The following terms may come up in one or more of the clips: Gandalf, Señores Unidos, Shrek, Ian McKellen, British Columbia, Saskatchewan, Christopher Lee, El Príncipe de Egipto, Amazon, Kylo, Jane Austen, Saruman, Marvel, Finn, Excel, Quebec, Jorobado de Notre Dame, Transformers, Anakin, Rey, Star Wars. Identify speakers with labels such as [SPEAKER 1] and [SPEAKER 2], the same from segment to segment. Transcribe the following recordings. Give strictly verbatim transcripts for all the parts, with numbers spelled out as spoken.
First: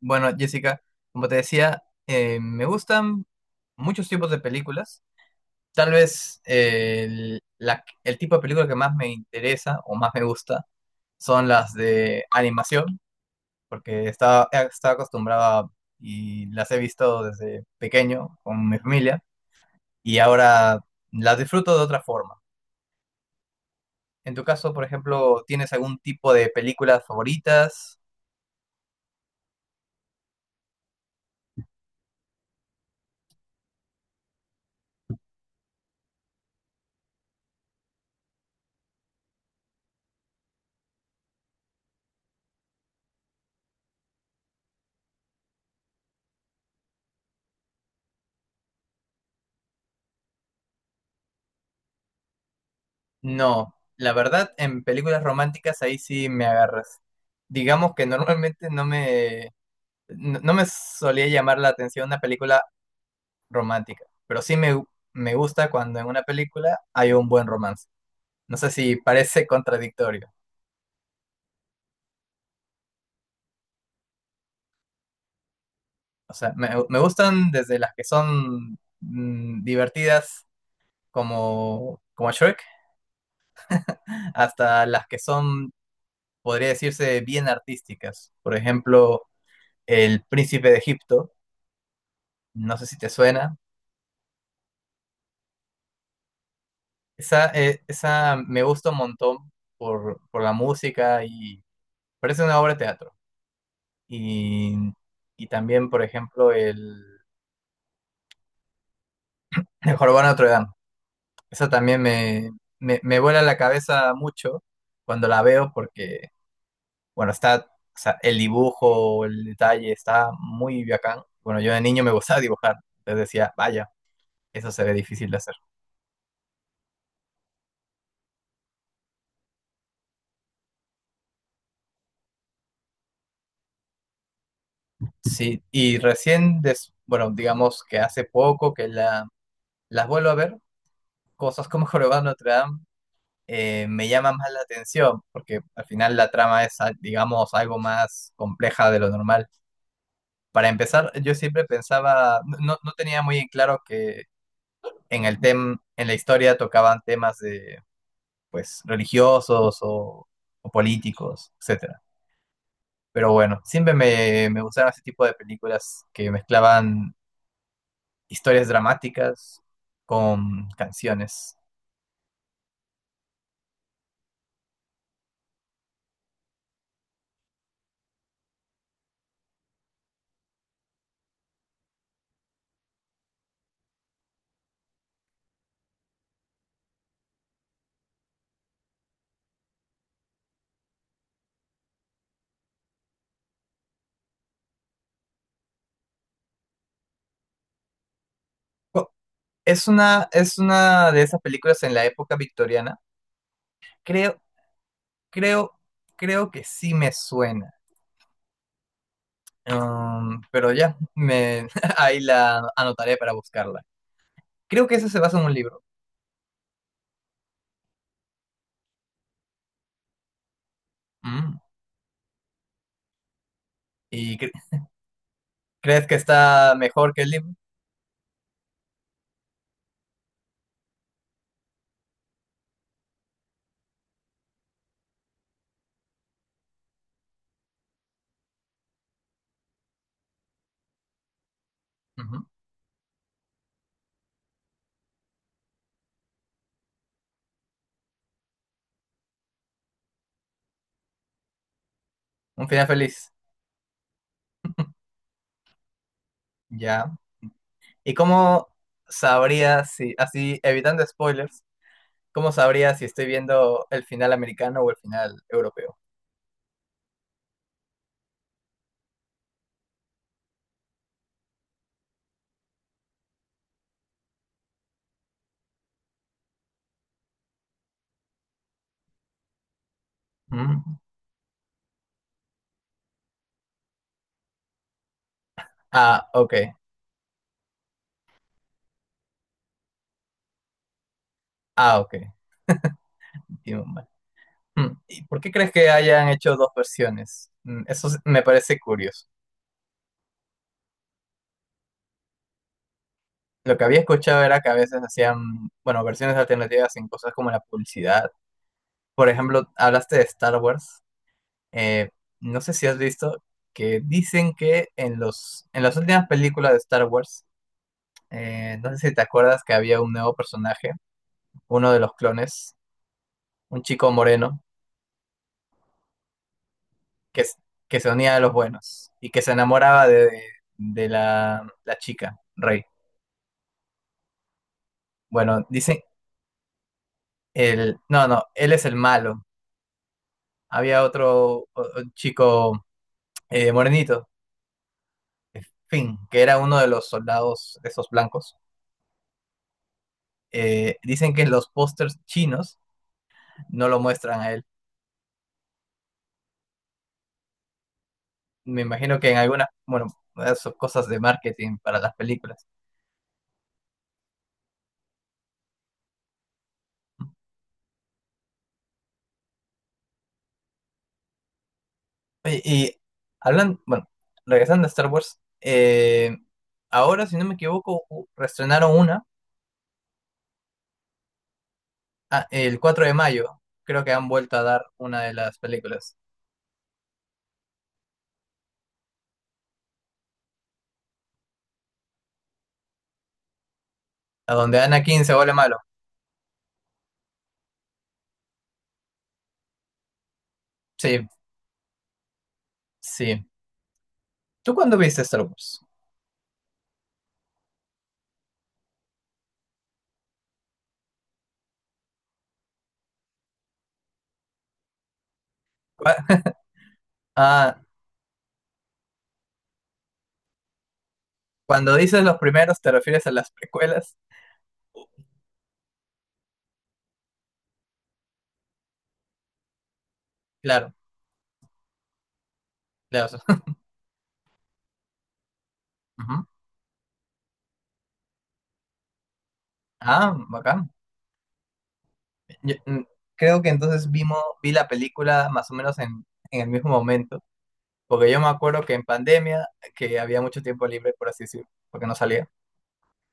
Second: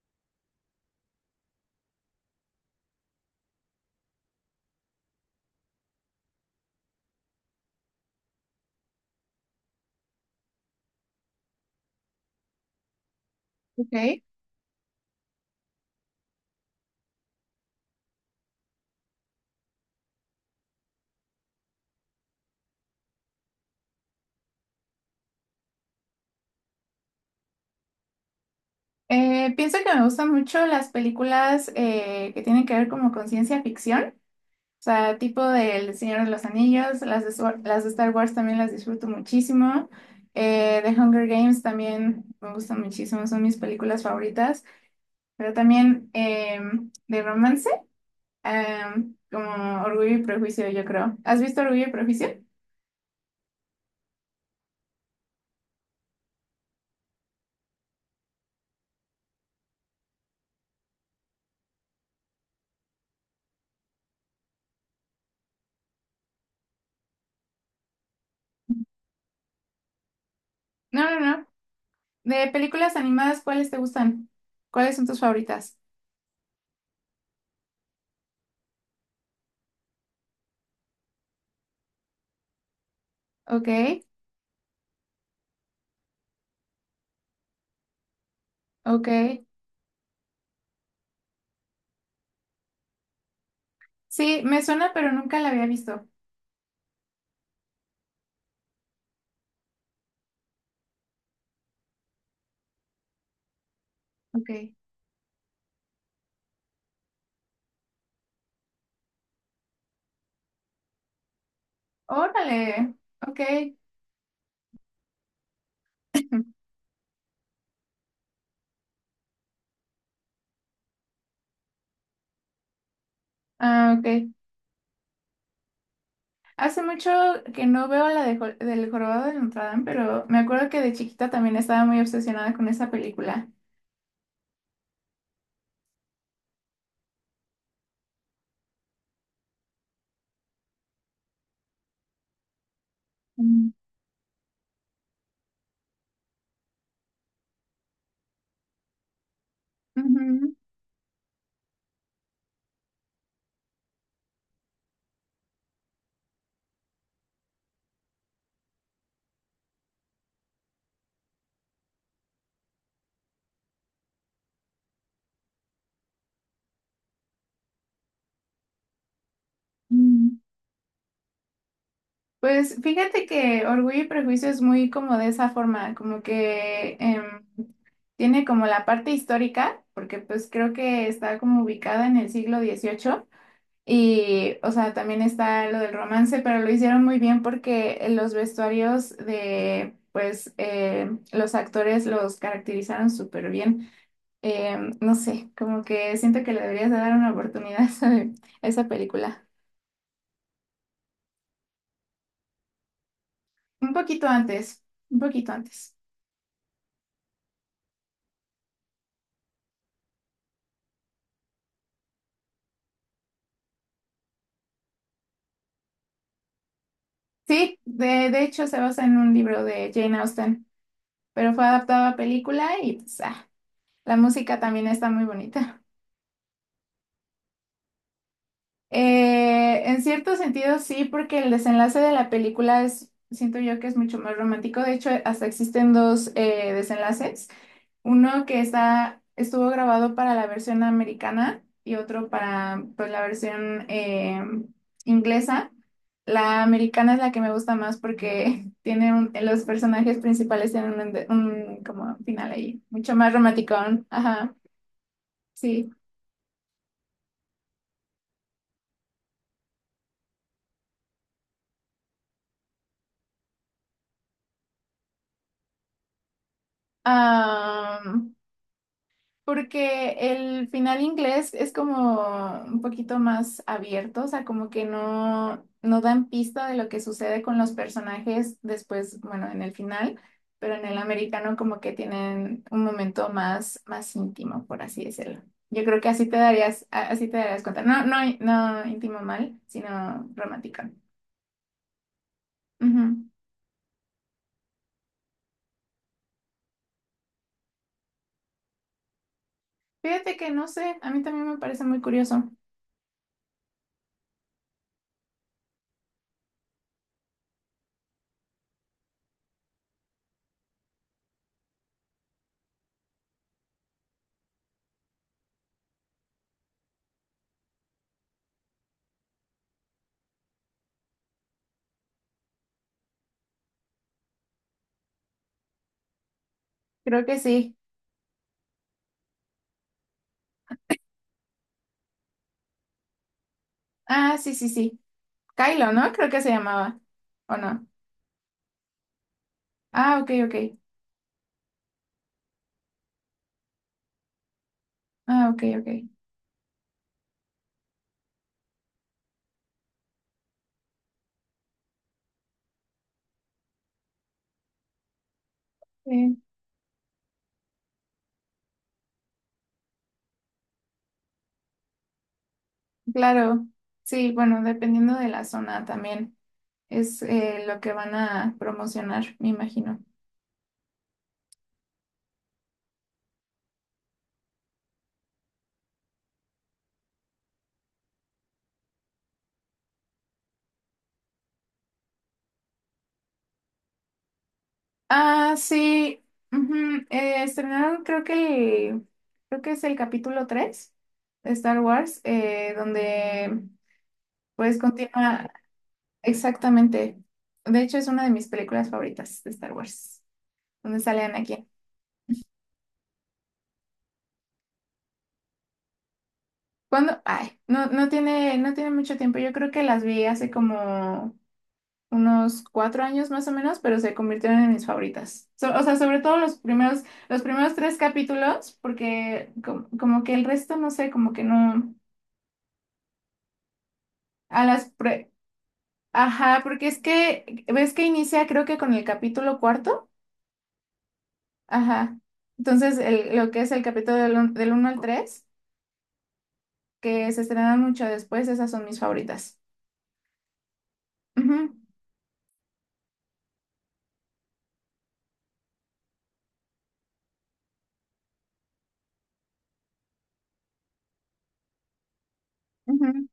[SPEAKER 1] Bueno, Jessica, como te decía, eh, me gustan muchos tipos de películas. Tal vez eh, el, la- el tipo de película que más me interesa o más me gusta son las de animación, porque
[SPEAKER 2] Ok.
[SPEAKER 1] estaba, eh, estaba acostumbrado a- y las he visto desde pequeño con mi familia y ahora las disfruto de otra forma. En tu caso, por ejemplo, ¿tienes algún tipo de películas favoritas?
[SPEAKER 2] Eh, pienso que me gustan mucho las películas eh, que tienen que ver como con ciencia ficción, o sea, tipo del Señor de los Anillos, las de, Swar- las de Star Wars también las disfruto muchísimo, eh, The Hunger Games también me gustan muchísimo, son mis películas favoritas, pero también eh, de romance, em, como Orgullo y Prejuicio, yo creo. ¿Has visto Orgullo y Prejuicio?
[SPEAKER 1] No, la verdad, en películas románticas ahí sí me agarras. Digamos que normalmente no me, no, no me solía llamar la atención una película romántica, pero sí me, me gusta cuando en una película hay un buen romance. No sé si parece contradictorio.
[SPEAKER 2] No, no, no. De películas animadas, ¿cuáles te gustan? ¿Cuáles son tus favoritas?
[SPEAKER 1] O sea, me, me gustan desde las que son mm, divertidas como, como Shrek,
[SPEAKER 2] Ok,
[SPEAKER 1] hasta las que son, podría decirse, bien artísticas. Por ejemplo,
[SPEAKER 2] ok.
[SPEAKER 1] El Príncipe de Egipto. No sé si te suena.
[SPEAKER 2] Sí, me suena, pero nunca la había visto.
[SPEAKER 1] Esa, eh, esa me gusta un montón por, por la música y parece una obra de teatro.
[SPEAKER 2] Ok.
[SPEAKER 1] Y, y también, por ejemplo, el, el Jorobado de Notre Dame. Esa también me,
[SPEAKER 2] Órale.
[SPEAKER 1] me, me
[SPEAKER 2] Ok.
[SPEAKER 1] vuela la cabeza mucho cuando la veo porque, bueno, está, o sea, el dibujo, el detalle está muy bacán. Bueno, yo de niño me gustaba dibujar. Entonces decía, vaya,
[SPEAKER 2] Ah, ok.
[SPEAKER 1] eso se ve difícil de hacer.
[SPEAKER 2] Hace mucho que no veo la de Jo- del Jorobado de Notre Dame, pero me acuerdo que de chiquita también estaba muy obsesionada con esa película.
[SPEAKER 1] Sí, y recién, des- bueno, digamos que hace poco que la, las vuelvo a ver cosas como Jorobado de Notre Dame
[SPEAKER 2] Mm.
[SPEAKER 1] eh, me llaman más la atención, porque al final la trama es, ah, digamos, algo más compleja de lo normal.
[SPEAKER 2] Ujú.
[SPEAKER 1] Para empezar, yo siempre pensaba, no, no no tenía muy en claro que en el tem, en la historia tocaban temas de, pues, religiosos o, o políticos, etcétera. Pero bueno, siempre me, me gustaron ese tipo de películas que mezclaban historias dramáticas
[SPEAKER 2] Mm.
[SPEAKER 1] con canciones.
[SPEAKER 2] Pues fíjate que Orgullo y Prejuicio es muy como de esa forma, como que em, tiene como la parte histórica, porque pues creo que está como ubicada en el siglo dieciocho. Y, o sea, también está lo del romance, pero lo hicieron muy bien porque los vestuarios de, pues, eh, los actores los caracterizaron súper bien. Eh, no sé, como que siento que le deberías de dar una oportunidad a esa, a esa
[SPEAKER 1] ¿Cu-
[SPEAKER 2] película.
[SPEAKER 1] Es una, es una de esas películas en la época victoriana.
[SPEAKER 2] Un poquito
[SPEAKER 1] Creo,
[SPEAKER 2] antes, un poquito
[SPEAKER 1] creo,
[SPEAKER 2] antes.
[SPEAKER 1] creo que sí me suena. Um, pero ya, me, ahí la anotaré para buscarla. Creo que eso se basa en un libro.
[SPEAKER 2] Sí, de, de hecho se basa en un libro de Jane Austen, pero
[SPEAKER 1] Mm.
[SPEAKER 2] fue adaptado a película y, pues, ah, la
[SPEAKER 1] ¿Y cre-
[SPEAKER 2] música también está muy bonita.
[SPEAKER 1] crees que está mejor que el libro?
[SPEAKER 2] Eh, en cierto sentido sí, porque el desenlace de la película es, siento yo que es mucho más romántico. De hecho, hasta existen dos eh, desenlaces. Uno que está, estuvo grabado para la versión americana y otro
[SPEAKER 1] Ujú.
[SPEAKER 2] para pues, la versión eh, inglesa. La americana es la que me gusta más porque tiene un- los personajes principales tienen un, un como final
[SPEAKER 1] Un
[SPEAKER 2] ahí,
[SPEAKER 1] final
[SPEAKER 2] mucho
[SPEAKER 1] feliz.
[SPEAKER 2] más romántico. Ajá, sí.
[SPEAKER 1] Ya. ¿Y cómo sabría si, así, evitando spoilers, cómo sabría si estoy viendo el final americano o el final europeo?
[SPEAKER 2] Porque el final inglés es como un poquito más abierto, o sea, como que no, no dan pista de lo que sucede con los personajes después, bueno, en el final, pero en
[SPEAKER 1] Mm.
[SPEAKER 2] el americano como que tienen un momento más, más íntimo, por así decirlo. Yo creo que así
[SPEAKER 1] Ah,
[SPEAKER 2] te
[SPEAKER 1] ok.
[SPEAKER 2] darías, a- así te darías cuenta. No, no, no íntimo mal, sino romántico.
[SPEAKER 1] Ah, ok.
[SPEAKER 2] Ujú.
[SPEAKER 1] Tiene un- Mm, ¿y por qué crees que hayan hecho dos versiones? Mm, eso s- me parece curioso.
[SPEAKER 2] Fíjate que no sé, a mí también me parece muy curioso.
[SPEAKER 1] Lo que había escuchado era que a veces hacían, bueno, versiones alternativas en cosas como la publicidad. Por ejemplo, hablaste de Star Wars. Eh, no sé si has visto que dicen que en los, en las últimas películas de Star Wars, eh, no sé si te acuerdas que había un nuevo personaje, uno de los clones, un chico moreno,
[SPEAKER 2] Creo que
[SPEAKER 1] que, s-
[SPEAKER 2] sí.
[SPEAKER 1] que se unía a los buenos y que se enamoraba de, de la, la chica, Rey.
[SPEAKER 2] Ah, sí, sí, sí.
[SPEAKER 1] Bueno,
[SPEAKER 2] Kylo,
[SPEAKER 1] dicen,
[SPEAKER 2] ¿no? Creo que se llamaba, ¿o no?
[SPEAKER 1] el, no, no, él es el malo.
[SPEAKER 2] Ah, ok, ok.
[SPEAKER 1] Había otro o- o chico eh, morenito,
[SPEAKER 2] Ah,
[SPEAKER 1] eh,
[SPEAKER 2] ok, ok.
[SPEAKER 1] Finn, que era uno de los soldados esos blancos. Eh, dicen que los pósters chinos no lo muestran a él.
[SPEAKER 2] Eh,
[SPEAKER 1] Me imagino que en algunas, bueno, esas son cosas de marketing para las películas.
[SPEAKER 2] claro, sí, bueno, dependiendo de la zona también es eh, lo que van a promocionar, me imagino.
[SPEAKER 1] Oye, y, hablan, bueno, regresando a Star Wars, eh, ahora, si no me equivoco, u- reestrenaron una ah, el cuatro de mayo. Creo que han vuelto a dar una de
[SPEAKER 2] Ah,
[SPEAKER 1] las películas,
[SPEAKER 2] sí. Ujú, eh, estrenaron, creo que, el- creo que es el capítulo tres de Star Wars, eh, donde
[SPEAKER 1] a
[SPEAKER 2] pues
[SPEAKER 1] donde Anakin se
[SPEAKER 2] continúa
[SPEAKER 1] vuelve malo.
[SPEAKER 2] exactamente. De hecho, es una de mis películas favoritas de Star Wars, donde sale
[SPEAKER 1] Sí,
[SPEAKER 2] Anakin.
[SPEAKER 1] sí. ¿Tú cuándo viste Star Wars?
[SPEAKER 2] ¿Cuándo? Ay, no, no tiene, no tiene mucho tiempo. Yo creo que las vi hace como unos cuatro años más o menos, pero se convirtieron en mis favoritas. So- o sea, sobre
[SPEAKER 1] Cu-
[SPEAKER 2] todo los primeros, los primeros,
[SPEAKER 1] Ah,
[SPEAKER 2] tres capítulos, porque com- como que el resto, no sé, como que no,
[SPEAKER 1] cuando dices los primeros, ¿te refieres a las precuelas?
[SPEAKER 2] a las pre- ajá, porque es que, ves que inicia creo que con el capítulo cuarto,
[SPEAKER 1] Claro,
[SPEAKER 2] ajá. Entonces, el-
[SPEAKER 1] claro.
[SPEAKER 2] lo que es el capítulo del, un- del uno al tres
[SPEAKER 1] Ujú.
[SPEAKER 2] que se estrenan mucho después, esas son mis favoritas.
[SPEAKER 1] Ah, bacán.
[SPEAKER 2] Ujú,
[SPEAKER 1] Yo, mm, creo que entonces vimos, vi la película más o menos en, en el mismo momento, porque yo me acuerdo que en pandemia, que había mucho tiempo libre, por así decirlo, porque no salía,
[SPEAKER 2] ujú.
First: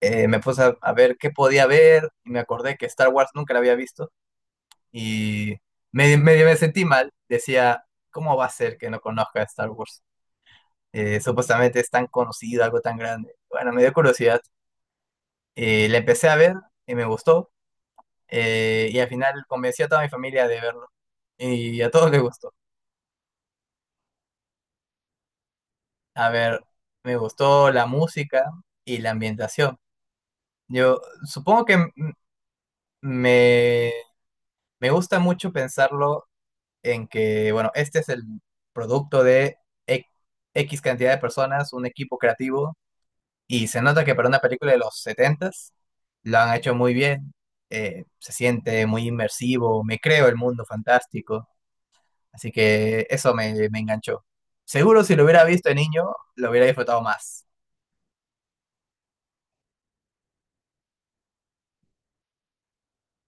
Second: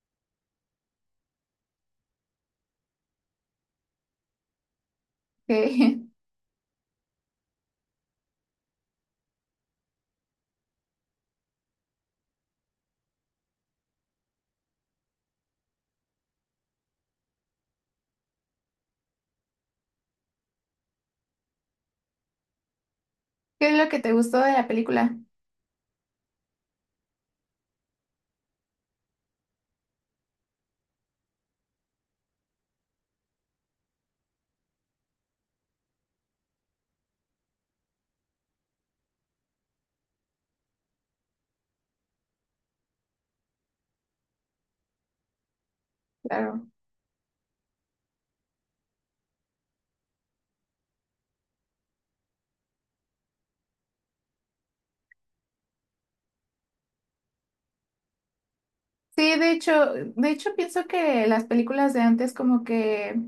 [SPEAKER 1] eh, me puse a, a ver qué podía ver y me acordé que Star Wars nunca la había visto y
[SPEAKER 2] ¿Qué,
[SPEAKER 1] medio, medio me sentí mal. Decía, ¿cómo va a ser que no conozca Star Wars? eh, supuestamente es tan conocido, algo tan grande. Bueno, me dio curiosidad. Eh, la empecé a ver y me gustó. eh, y al final convencí a toda mi familia de verlo. Y a todos les gustó.
[SPEAKER 2] ¿qué es lo que te gustó de la película?
[SPEAKER 1] A ver, me gustó la música y la ambientación. Yo supongo que m- me, me gusta mucho pensarlo en que, bueno, este es el producto de e- X cantidad de personas, un equipo creativo. Y se nota que para una película de los setentas s lo han
[SPEAKER 2] Claro.
[SPEAKER 1] hecho muy bien. eh, se siente muy inmersivo, me creo el mundo fantástico. Así que eso me, me enganchó. Seguro si lo hubiera visto de niño, lo hubiera disfrutado más.
[SPEAKER 2] Sí, de hecho, de hecho pienso que las películas de antes como que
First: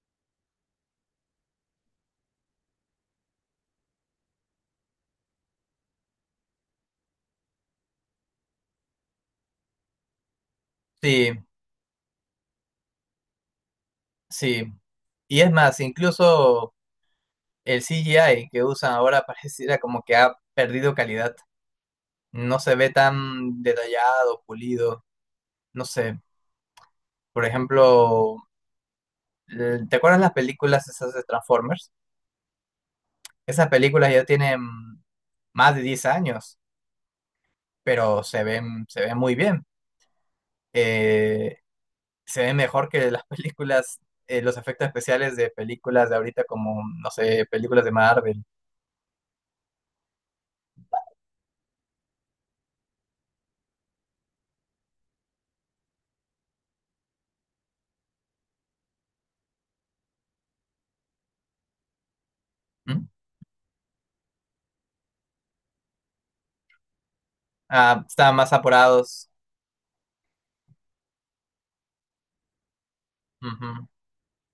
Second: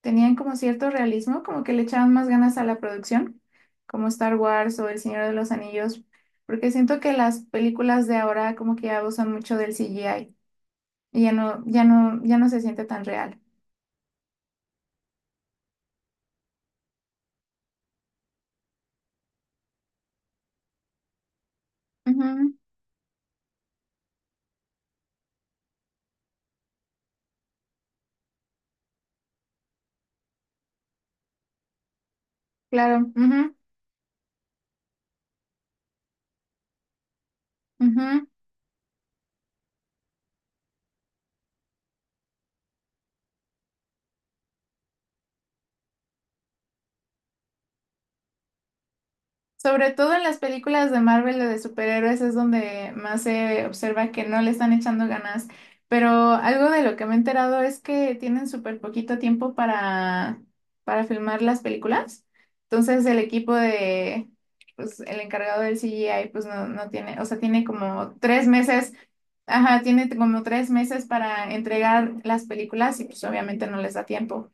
[SPEAKER 2] tenían como cierto realismo, como que le echaban más ganas a la producción, como Star Wars o El Señor de los Anillos, porque siento que las películas de ahora como que ya usan mucho del C G I y
[SPEAKER 1] Sí,
[SPEAKER 2] ya no, ya no, ya no se siente tan real.
[SPEAKER 1] sí. Y es más, incluso el C G I que usan ahora pareciera como que ha perdido calidad.
[SPEAKER 2] Ujú,
[SPEAKER 1] No se ve tan detallado, pulido. No sé. Por ejemplo, ¿te acuerdas las películas esas de Transformers?
[SPEAKER 2] claro. Ujú,
[SPEAKER 1] Esas películas ya tienen más de diez años, pero
[SPEAKER 2] ujú.
[SPEAKER 1] se ven, se ven muy bien. Eh, se ven mejor que las películas, eh, los efectos especiales de películas de ahorita como, mm, no sé, películas de Marvel.
[SPEAKER 2] Sobre todo en las películas de Marvel o de superhéroes es donde más se observa que no le están echando ganas. Pero algo de lo que me he enterado es que tienen súper poquito tiempo para, para, filmar las películas. Entonces
[SPEAKER 1] ¿Mm?
[SPEAKER 2] el equipo de, pues el encargado del C G I, pues no, no tiene, o sea, tiene
[SPEAKER 1] Ah,
[SPEAKER 2] como
[SPEAKER 1] están
[SPEAKER 2] tres
[SPEAKER 1] más
[SPEAKER 2] meses,
[SPEAKER 1] apurados.
[SPEAKER 2] ajá, tiene como tres meses para entregar las películas y pues obviamente no
[SPEAKER 1] Ujú.
[SPEAKER 2] les da tiempo.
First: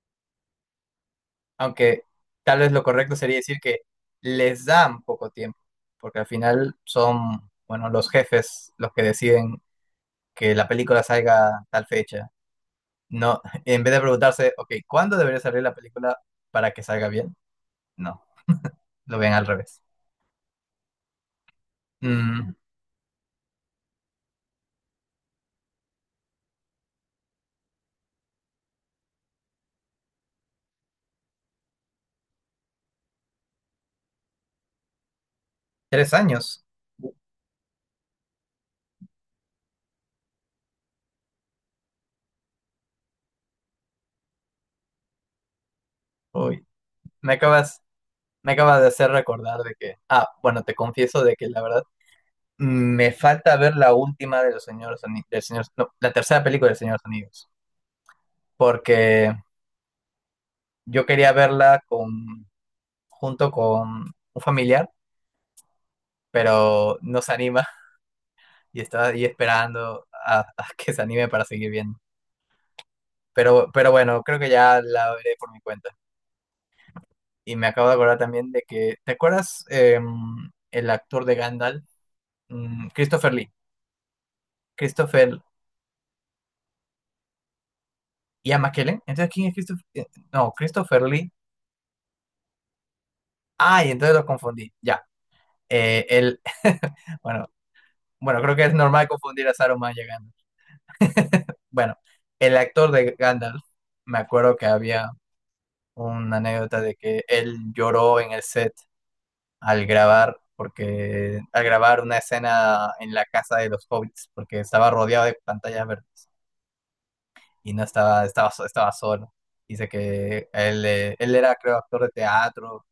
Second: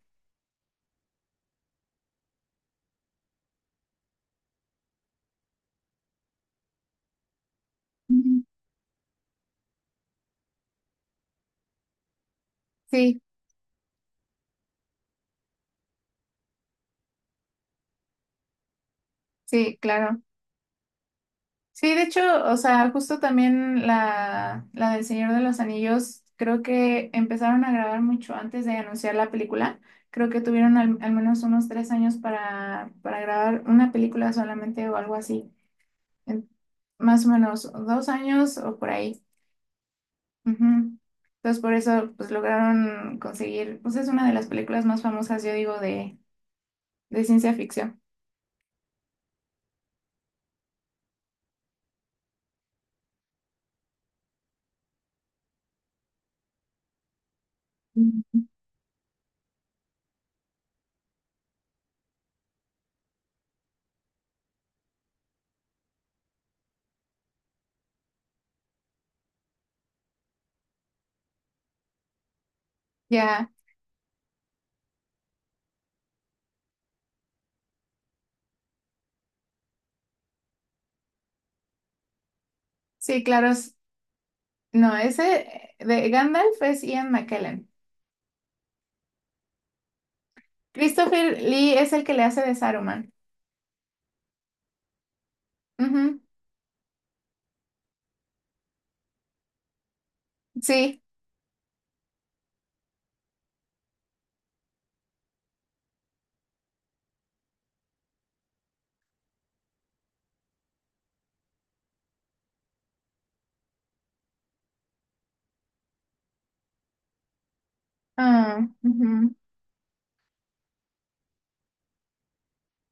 [SPEAKER 1] Aunque tal vez lo correcto sería decir que les dan poco tiempo, porque al final son, bueno, los
[SPEAKER 2] Ujú.
[SPEAKER 1] jefes los que deciden que la película salga tal fecha.
[SPEAKER 2] Sí,
[SPEAKER 1] No, en vez de preguntarse, ok, ¿cuándo debería salir la película para que salga bien? No, lo ven al
[SPEAKER 2] sí,
[SPEAKER 1] revés.
[SPEAKER 2] claro. Sí, de hecho,
[SPEAKER 1] Mm,
[SPEAKER 2] o sea, justo también la, la del Señor de los Anillos, creo que empezaron a grabar mucho antes de anunciar la película. Creo que tuvieron al, al menos unos tres años para, para grabar una película solamente o algo así.
[SPEAKER 1] tres
[SPEAKER 2] En-
[SPEAKER 1] años.
[SPEAKER 2] más o menos dos años o por ahí. Ujú. Entonces, por eso, pues lograron conseguir, pues es una de las películas más famosas, yo digo, de,
[SPEAKER 1] Uy,
[SPEAKER 2] de
[SPEAKER 1] me
[SPEAKER 2] ciencia
[SPEAKER 1] acabas,
[SPEAKER 2] ficción.
[SPEAKER 1] me acabas de hacer recordar de que, ah, bueno, te confieso de que la verdad me falta ver la última de los señores Ani- del señor, no, la tercera película de Señores Unidos,
[SPEAKER 2] Mm.
[SPEAKER 1] porque yo quería verla con, junto con un familiar, pero no se anima y estaba ahí esperando a, a que se anime para seguir viendo.
[SPEAKER 2] Ya,
[SPEAKER 1] Pero, pero bueno, creo que ya la veré por mi cuenta. Y me acabo de acordar también de que, ¿te acuerdas em, el actor de Gandalf? Mm,
[SPEAKER 2] sí,
[SPEAKER 1] Christopher
[SPEAKER 2] claro.
[SPEAKER 1] Lee.
[SPEAKER 2] es- No,
[SPEAKER 1] Christopher
[SPEAKER 2] ese eh, de Gandalf es Ian McKellen.
[SPEAKER 1] Ian McKellen. Entonces, ¿quién es Christopher? eh, No, Christopher Lee.
[SPEAKER 2] Christopher Lee es el que le hace de Saruman.
[SPEAKER 1] Ay, entonces lo confundí. Ya. Eh,
[SPEAKER 2] Ujú,
[SPEAKER 1] él, bueno, bueno, creo que es normal confundir a Saruman llegando.
[SPEAKER 2] sí.
[SPEAKER 1] Bueno, el actor de Gandalf, me acuerdo que había una anécdota de que él lloró en el set al grabar, porque al grabar una escena en la casa de los hobbits, porque estaba rodeado de pantallas verdes y no estaba, estaba,
[SPEAKER 2] Ah,
[SPEAKER 1] so- estaba solo.
[SPEAKER 2] ujú,
[SPEAKER 1] Dice que él, eh, él era, creo, actor de teatro,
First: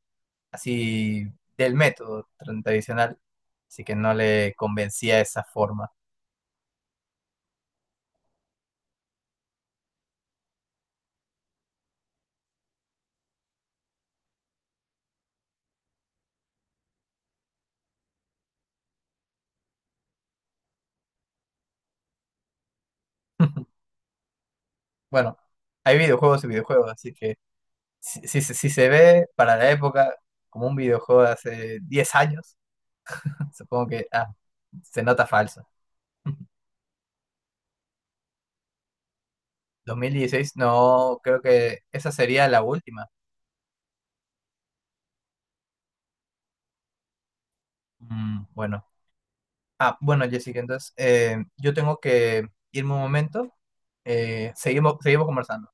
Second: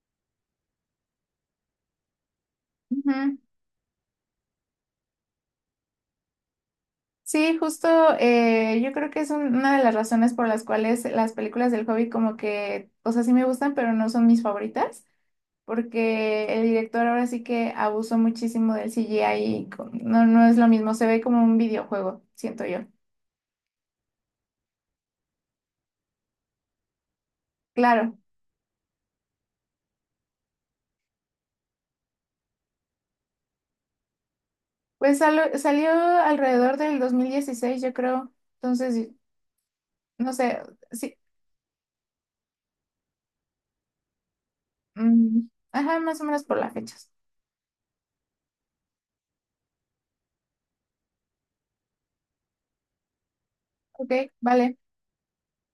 [SPEAKER 1] así del método tra- tradicional,
[SPEAKER 2] ujú.
[SPEAKER 1] así que no le convencía esa forma.
[SPEAKER 2] Sí, justo eh, yo creo que es un- una de las razones por las cuales las películas del Hobbit como que, o sea, sí me gustan, pero no son mis favoritas, porque el director ahora sí que abusó muchísimo del C G I y co- no, no es lo mismo, se ve como un videojuego, siento yo.
[SPEAKER 1] Bueno, hay videojuegos y videojuegos, así que
[SPEAKER 2] Claro,
[SPEAKER 1] si, si se si se ve para la época como un videojuego de hace diez años, supongo que ah, se
[SPEAKER 2] pues
[SPEAKER 1] nota
[SPEAKER 2] salo-
[SPEAKER 1] falso.
[SPEAKER 2] salió alrededor del dos mil dieciséis, yo creo, entonces,
[SPEAKER 1] dos mil
[SPEAKER 2] no
[SPEAKER 1] dieciséis
[SPEAKER 2] sé. Sí,
[SPEAKER 1] no, creo que esa sería la última.
[SPEAKER 2] mm, ajá, más o menos por las fechas.
[SPEAKER 1] Mm, bueno. Ah, bueno, Jessica, entonces eh, yo tengo que irme un momento.
[SPEAKER 2] Ok,
[SPEAKER 1] Eh,
[SPEAKER 2] vale.
[SPEAKER 1] seguimos, seguimos conversando.